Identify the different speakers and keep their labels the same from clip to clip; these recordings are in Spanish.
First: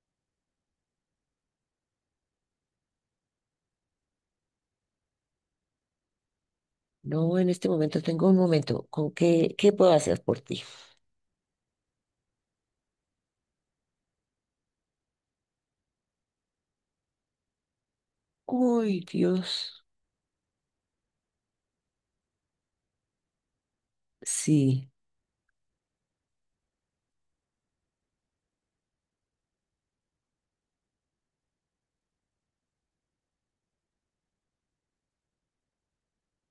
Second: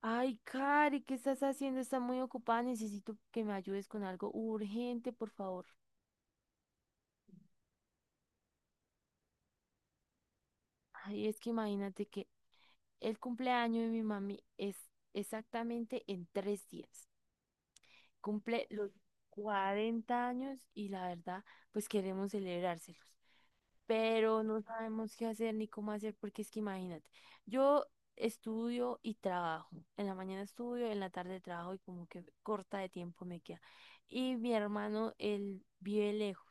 Speaker 1: Ay, Cari, ¿qué estás haciendo? Está muy ocupada, necesito que me ayudes con algo urgente, por favor.
Speaker 2: No, en este momento tengo un momento. ¿Con qué, qué puedo hacer por ti?
Speaker 1: Ay, es que imagínate que el cumpleaños de mi mami es exactamente en 3 días. Cumple los
Speaker 2: Uy, Dios.
Speaker 1: 40 años y la verdad, pues queremos celebrárselos, pero no
Speaker 2: Sí.
Speaker 1: sabemos qué hacer ni cómo hacer, porque es que imagínate, yo estudio y trabajo, en la mañana estudio, en la tarde trabajo y como que corta de tiempo me queda. Y mi hermano, él vive lejos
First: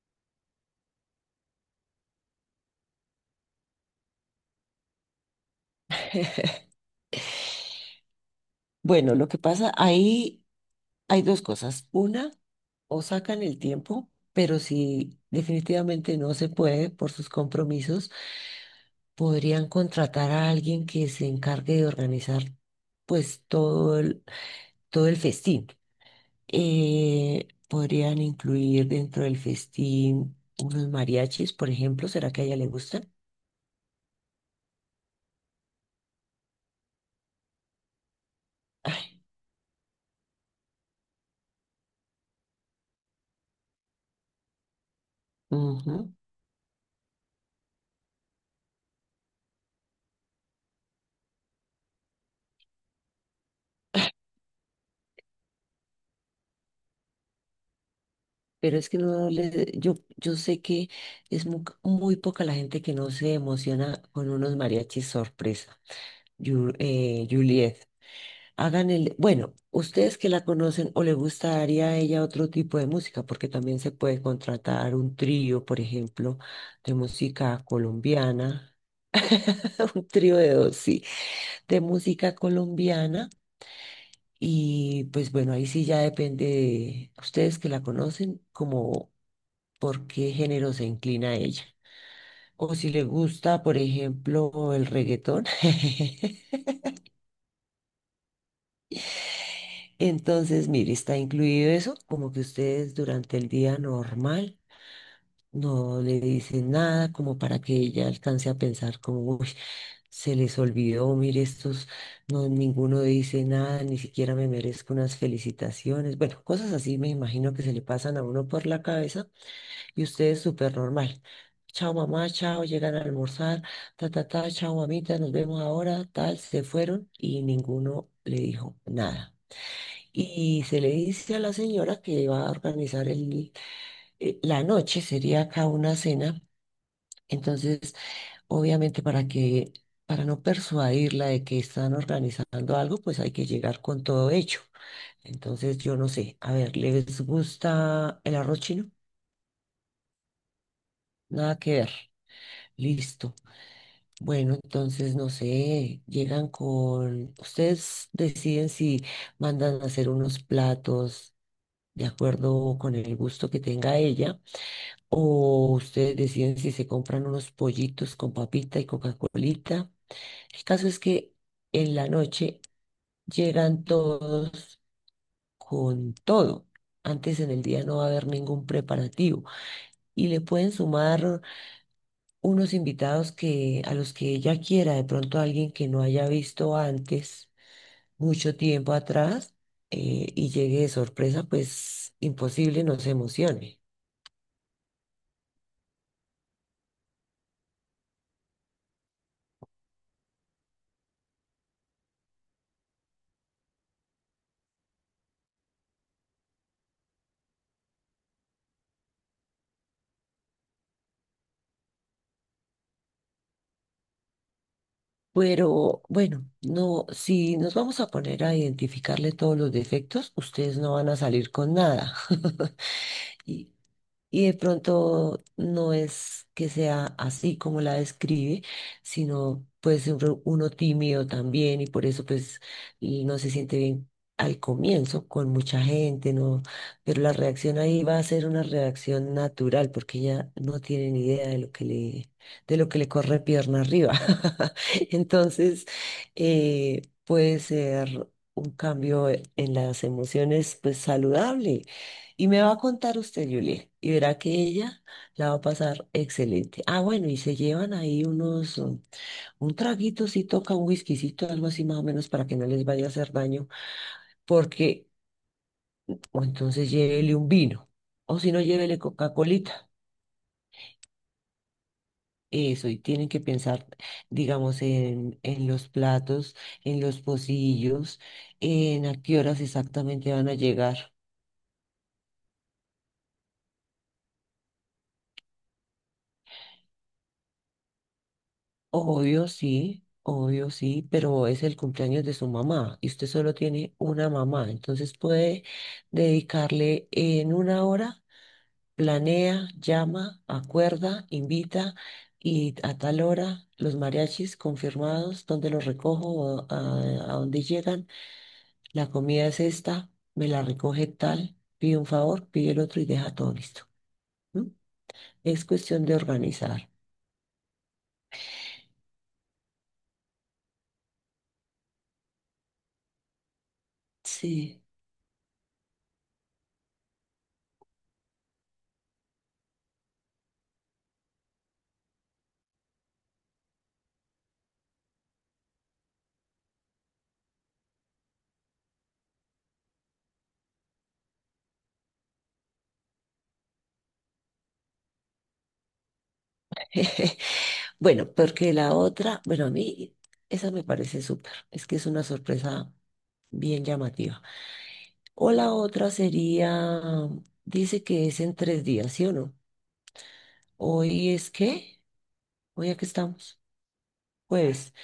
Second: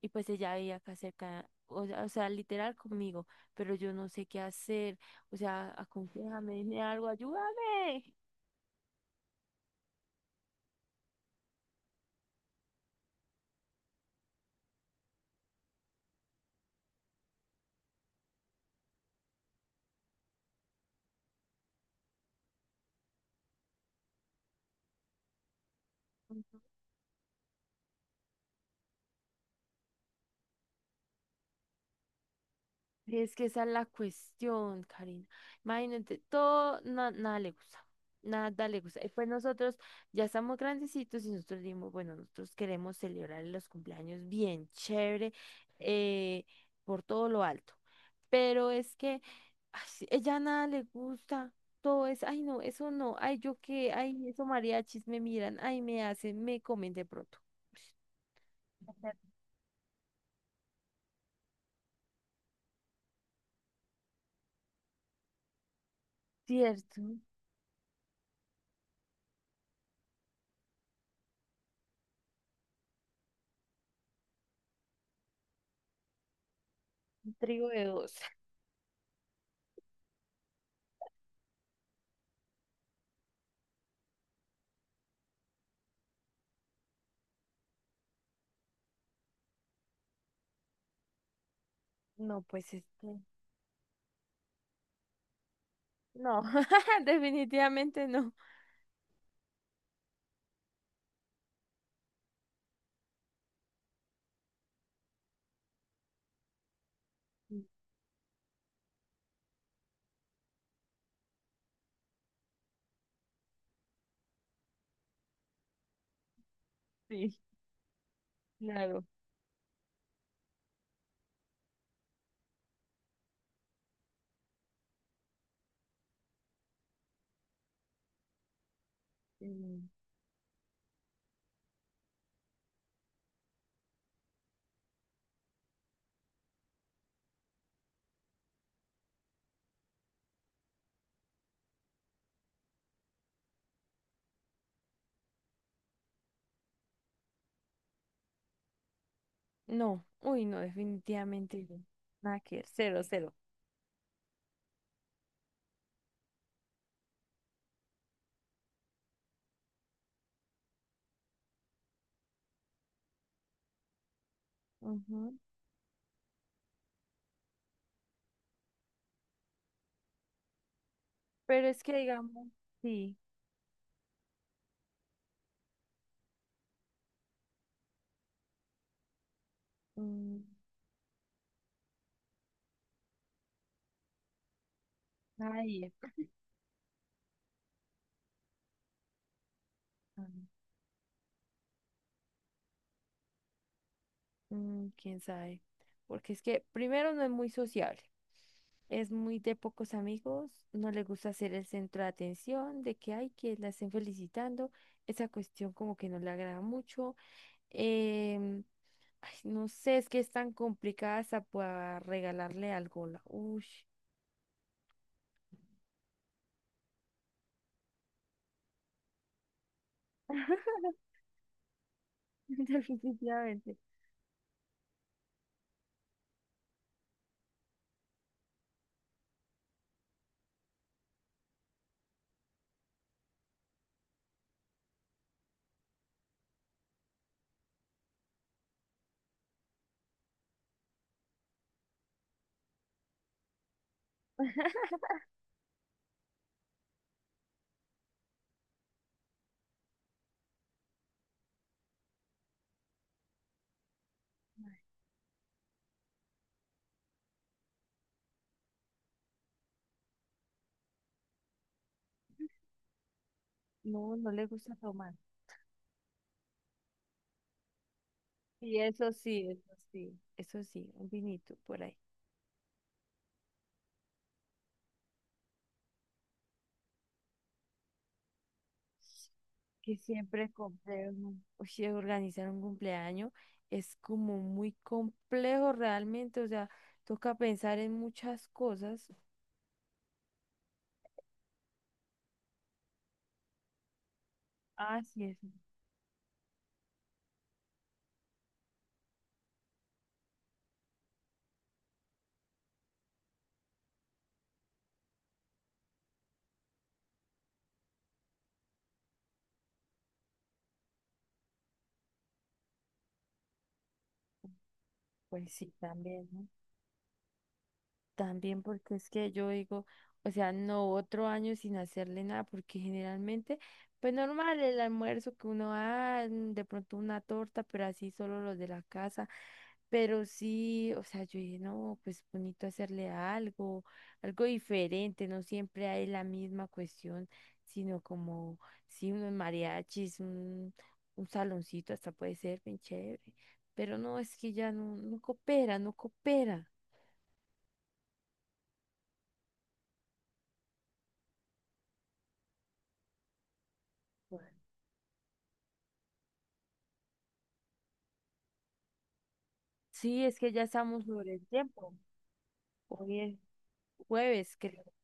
Speaker 1: y pues ella vive acá cerca, o sea, literal conmigo, pero yo no sé qué hacer, o sea, aconséjame, dime algo, ayúdame.
Speaker 2: Bueno, lo que pasa, ahí hay dos cosas. Una, o sacan el tiempo, pero si definitivamente no se puede por sus compromisos, podrían contratar a alguien que se encargue de organizar pues todo el festín. Podrían incluir dentro del festín unos mariachis, por ejemplo. ¿Será que a ella le gustan?
Speaker 1: Es que esa es la cuestión, Karina. Imagínate, todo, nada le gusta. Nada le gusta. Y pues nosotros ya estamos grandecitos y nosotros dimos, bueno, nosotros queremos celebrar los cumpleaños bien chévere,
Speaker 2: Ujú.
Speaker 1: eh, por todo lo alto. Pero es que ay, sí, ella nada le gusta. Todo es, ay, no, eso no, ay, yo qué, ay, eso mariachis me miran, ay, me hacen, me comen de pronto.
Speaker 2: Pero es que no le, yo sé que es muy, poca la gente que no se emociona con unos mariachis sorpresa.
Speaker 1: Cierto, un
Speaker 2: Juliet, bueno, ustedes que la conocen, o le gustaría a ella otro tipo de música, porque también se puede contratar un trío, por ejemplo, de música
Speaker 1: trigo de dos.
Speaker 2: colombiana. Un trío de dos, sí, de música colombiana. Y pues bueno, ahí sí ya depende de ustedes que la conocen, como por qué género se inclina ella.
Speaker 1: No, pues
Speaker 2: O si le
Speaker 1: este.
Speaker 2: gusta, por ejemplo, el reggaetón.
Speaker 1: No, definitivamente no.
Speaker 2: Entonces, mire, está incluido eso, como que ustedes durante el día normal no le dicen nada, como para que ella alcance a pensar como, uy, se les olvidó, mire, estos, no, ninguno dice nada, ni siquiera me merezco unas felicitaciones. Bueno, cosas así me
Speaker 1: Sí,
Speaker 2: imagino que se le pasan a uno por la
Speaker 1: claro.
Speaker 2: cabeza, y ustedes súper normal. Chao mamá, chao, llegan a almorzar, ta, ta, ta, chao mamita, nos vemos ahora, tal, se fueron y ninguno le dijo nada.
Speaker 1: Mm.
Speaker 2: Y se le dice a la señora que va a organizar la noche, sería acá una cena. Entonces, obviamente para no persuadirla de que están organizando algo, pues hay que llegar con todo hecho. Entonces, yo no sé, a ver, ¿les gusta el arroz chino?
Speaker 1: No, uy, no,
Speaker 2: Nada
Speaker 1: definitivamente
Speaker 2: que
Speaker 1: no.
Speaker 2: ver.
Speaker 1: Nada que ver, cero, cero.
Speaker 2: Listo. Bueno, entonces no sé, llegan con, ustedes deciden si mandan a hacer unos platos de acuerdo con el gusto que tenga ella,
Speaker 1: Ujú.
Speaker 2: o ustedes deciden si se compran unos pollitos con papita y Coca-Colita. El caso es que
Speaker 1: Pero es que
Speaker 2: en la
Speaker 1: digamos,
Speaker 2: noche
Speaker 1: sí.
Speaker 2: llegan todos con todo. Antes en el día no va a haber ningún preparativo, y
Speaker 1: mm,
Speaker 2: le pueden sumar unos invitados que, a los que ella quiera, de pronto alguien que
Speaker 1: Ay,
Speaker 2: no haya visto antes, mucho tiempo atrás,
Speaker 1: mm,
Speaker 2: y llegue de sorpresa, pues imposible nos emocione.
Speaker 1: mm, quién sabe. Porque es que primero no es muy sociable, es muy de pocos amigos, no le gusta ser el centro de atención, de que hay que la estén felicitando, esa cuestión como que no le agrada mucho. em, Ay, no sé, es que es tan complicada hasta para regalarle algo. Uy.
Speaker 2: Pero bueno, no, si nos vamos a poner a identificarle todos los defectos, ustedes no van a salir con nada.
Speaker 1: Definitivamente.
Speaker 2: Y de pronto no es que sea así como la describe, sino puede ser uno tímido también, y por eso pues y no se siente bien al comienzo con mucha gente, ¿no? Pero la reacción ahí va a ser una reacción natural, porque ella no tiene ni idea de de lo que le corre pierna arriba. Entonces, puede ser un cambio en las emociones pues saludable. Y me va a contar usted, Julia, y verá que ella la va a pasar excelente. Ah, bueno, y se llevan ahí un traguito, si toca un whiskycito, algo así más o menos para que no les vaya a hacer daño,
Speaker 1: No, no le gusta
Speaker 2: porque,
Speaker 1: tomar.
Speaker 2: o entonces llévele un vino, o si no,
Speaker 1: Y
Speaker 2: llévele
Speaker 1: eso sí, eso
Speaker 2: Coca-Colita.
Speaker 1: sí. Eso sí, un vinito por ahí.
Speaker 2: Eso, y tienen que pensar, digamos, en los platos, en los pocillos, en a qué horas
Speaker 1: Que
Speaker 2: exactamente van
Speaker 1: siempre
Speaker 2: a
Speaker 1: compré
Speaker 2: llegar.
Speaker 1: un- Uy, sí, organizar un cumpleaños es como muy complejo realmente, o sea, toca pensar en muchas cosas.
Speaker 2: Obvio sí, pero es el cumpleaños de su mamá y usted solo tiene una mamá,
Speaker 1: Ah,
Speaker 2: entonces
Speaker 1: sí, eso.
Speaker 2: puede dedicarle en una hora, planea, llama, acuerda, invita, y a tal hora los mariachis confirmados, dónde los recojo, a dónde llegan, la comida es esta, me la recoge tal, pide un favor, pide el otro y deja todo listo. ¿No?
Speaker 1: Pues
Speaker 2: Es
Speaker 1: sí,
Speaker 2: cuestión de
Speaker 1: también, ¿no?
Speaker 2: organizar.
Speaker 1: También porque es que yo digo, o sea, no otro año sin hacerle nada, porque generalmente, pues normal el
Speaker 2: Sí.
Speaker 1: almuerzo que uno da, de pronto una torta, pero así solo los de la casa. Pero sí, o sea, yo dije, no, pues bonito hacerle algo, algo diferente, no siempre hay la misma cuestión, sino como, sí, unos mariachis, un saloncito, hasta puede ser bien chévere. Pero no, es que ya no, no coopera.
Speaker 2: Bueno, porque la otra, bueno, a mí esa me parece súper, es que es una sorpresa bien llamativa. O la otra sería, dice que es en tres días, ¿sí o no?
Speaker 1: Sí, es que ya estamos
Speaker 2: Hoy
Speaker 1: sobre el
Speaker 2: es
Speaker 1: tiempo.
Speaker 2: qué, hoy aquí
Speaker 1: Hoy es
Speaker 2: estamos,
Speaker 1: jueves, creo.
Speaker 2: jueves,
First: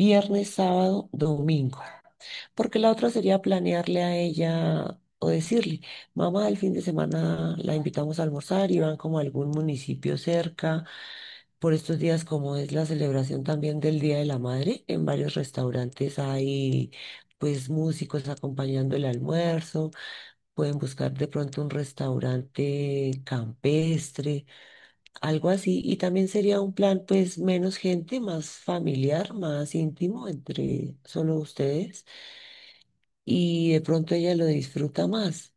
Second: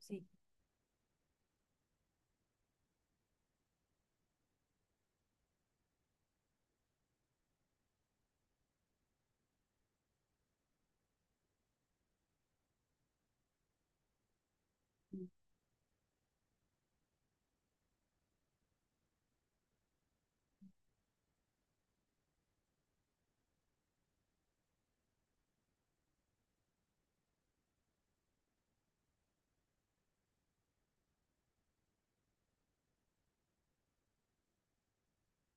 Speaker 1: Sí.
Speaker 2: sábado, domingo. Porque la otra sería planearle a ella o decirle, mamá, el fin de semana la invitamos a almorzar y van como a algún municipio cerca. Por estos días, como es la celebración también del Día de la Madre, en varios restaurantes hay pues músicos acompañando el almuerzo, pueden buscar de pronto un restaurante campestre, algo así, y también sería un plan pues menos gente, más familiar, más íntimo entre solo ustedes, y de pronto ella lo disfruta más,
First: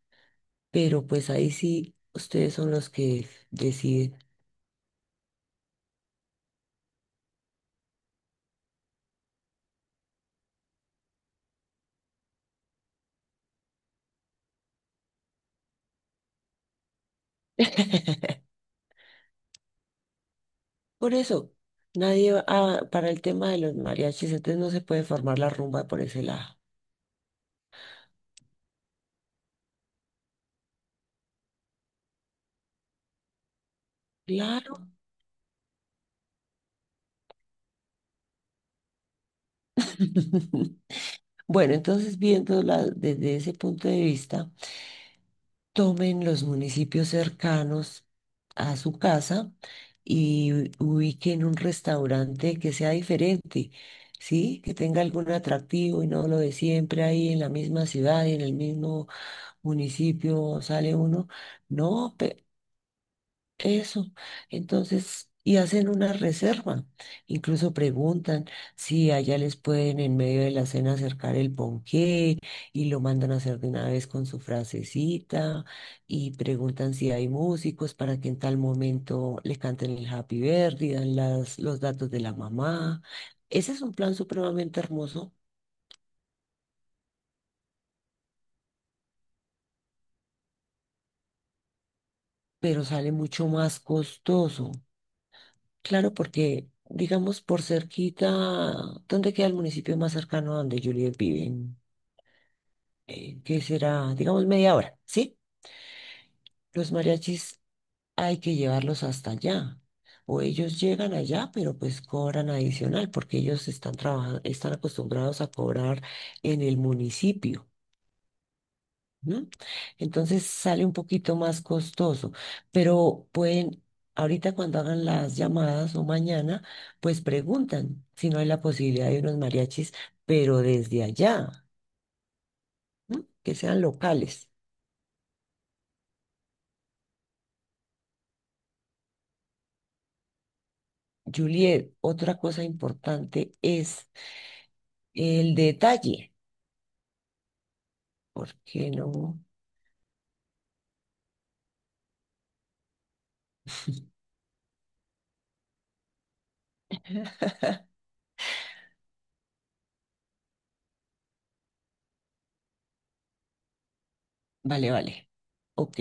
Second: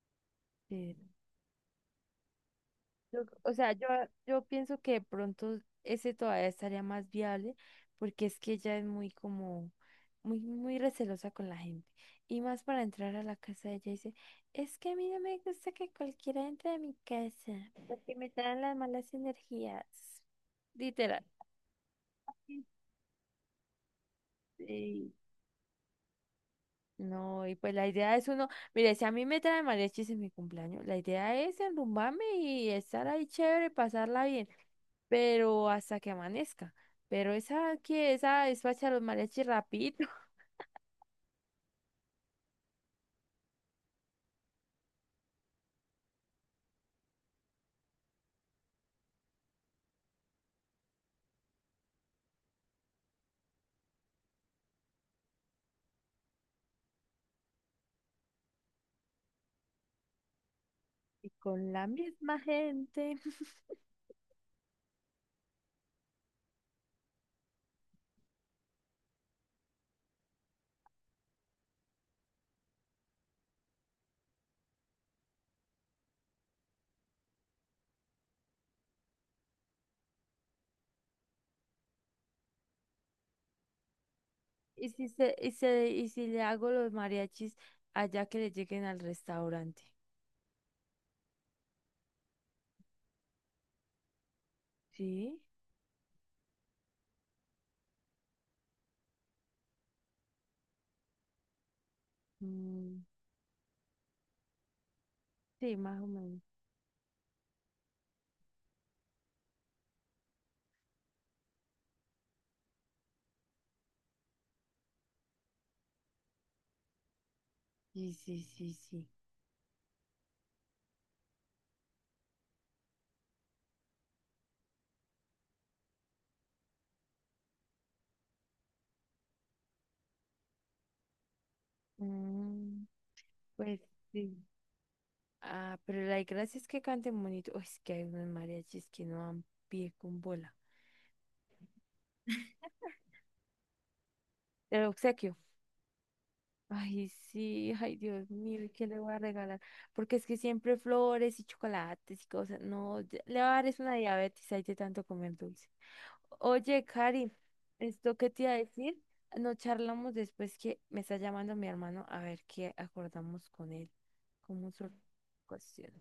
Speaker 2: pero
Speaker 1: eh,
Speaker 2: pues ahí sí ustedes son los
Speaker 1: yo-
Speaker 2: que
Speaker 1: o sea, yo,
Speaker 2: deciden.
Speaker 1: yo pienso que de pronto ese todavía estaría más viable porque es que ella es muy como, muy recelosa con la gente. Y más para entrar a la casa de ella dice, es que a mí no me gusta que cualquiera entre a mi casa porque me traen las malas energías.
Speaker 2: Por
Speaker 1: Literal.
Speaker 2: eso, nadie va ah, para el tema de los mariachis, entonces no se puede
Speaker 1: Sí.
Speaker 2: formar la rumba por ese lado.
Speaker 1: No, y pues la idea es uno, mire, si a mí me trae mariachis en mi cumpleaños, la idea es enrumbarme y estar ahí chévere, pasarla bien,
Speaker 2: Claro.
Speaker 1: pero hasta que amanezca. Pero esa que esa despacha los mariachis rapidito.
Speaker 2: Bueno, entonces viéndola desde ese punto de vista, tomen los municipios cercanos a su casa y ubiquen un restaurante que sea diferente, ¿sí? Que tenga algún atractivo y no lo de siempre ahí en la misma ciudad y en el mismo municipio sale uno.
Speaker 1: Y con la
Speaker 2: No,
Speaker 1: misma gente.
Speaker 2: eso. Entonces, y hacen una reserva. Incluso preguntan si allá les pueden en medio de la cena acercar el ponqué, y lo mandan a hacer de una vez con su frasecita, y preguntan si hay músicos para que en tal momento le canten el happy birthday, dan las, los datos de la mamá. Ese es un plan supremamente
Speaker 1: Y si
Speaker 2: hermoso,
Speaker 1: se, y se, y si le hago los mariachis allá que le lleguen al restaurante.
Speaker 2: pero sale mucho más costoso.
Speaker 1: ¿Sí?
Speaker 2: Claro, porque, digamos, por cerquita, ¿dónde queda el municipio más cercano a donde Juliet vive?
Speaker 1: Mm,
Speaker 2: ¿Qué será? Digamos, media hora, ¿sí?
Speaker 1: sí, más o menos.
Speaker 2: Los mariachis hay que llevarlos hasta allá. O ellos llegan allá, pero pues cobran adicional, porque ellos están trabajando, están acostumbrados a cobrar en el municipio.
Speaker 1: Sí, sí, sí, sí.
Speaker 2: ¿No? Entonces sale un poquito más costoso, pero pueden, ahorita cuando hagan las llamadas o mañana, pues preguntan si no hay la posibilidad de unos mariachis, pero desde allá,
Speaker 1: Mm,
Speaker 2: ¿no? Que
Speaker 1: pues
Speaker 2: sean
Speaker 1: sí.
Speaker 2: locales.
Speaker 1: Ah, pero la gracia es que canten bonito. Uy, es que hay unos mariachis que no dan pie con bola.
Speaker 2: Juliet, otra cosa importante es
Speaker 1: El obsequio.
Speaker 2: el detalle,
Speaker 1: Ay, sí, ay, Dios mío, ¿y qué
Speaker 2: porque
Speaker 1: le
Speaker 2: no,
Speaker 1: voy a regalar? Porque es que siempre flores y chocolates y cosas. No, le va a dar es una diabetes ahí de tanto comer dulce. Oye, Cari, ¿esto qué te iba a decir? No charlamos después que me está llamando mi hermano a ver qué acordamos con él. Como su
Speaker 2: vale, vale,
Speaker 1: cuestión.
Speaker 2: ok.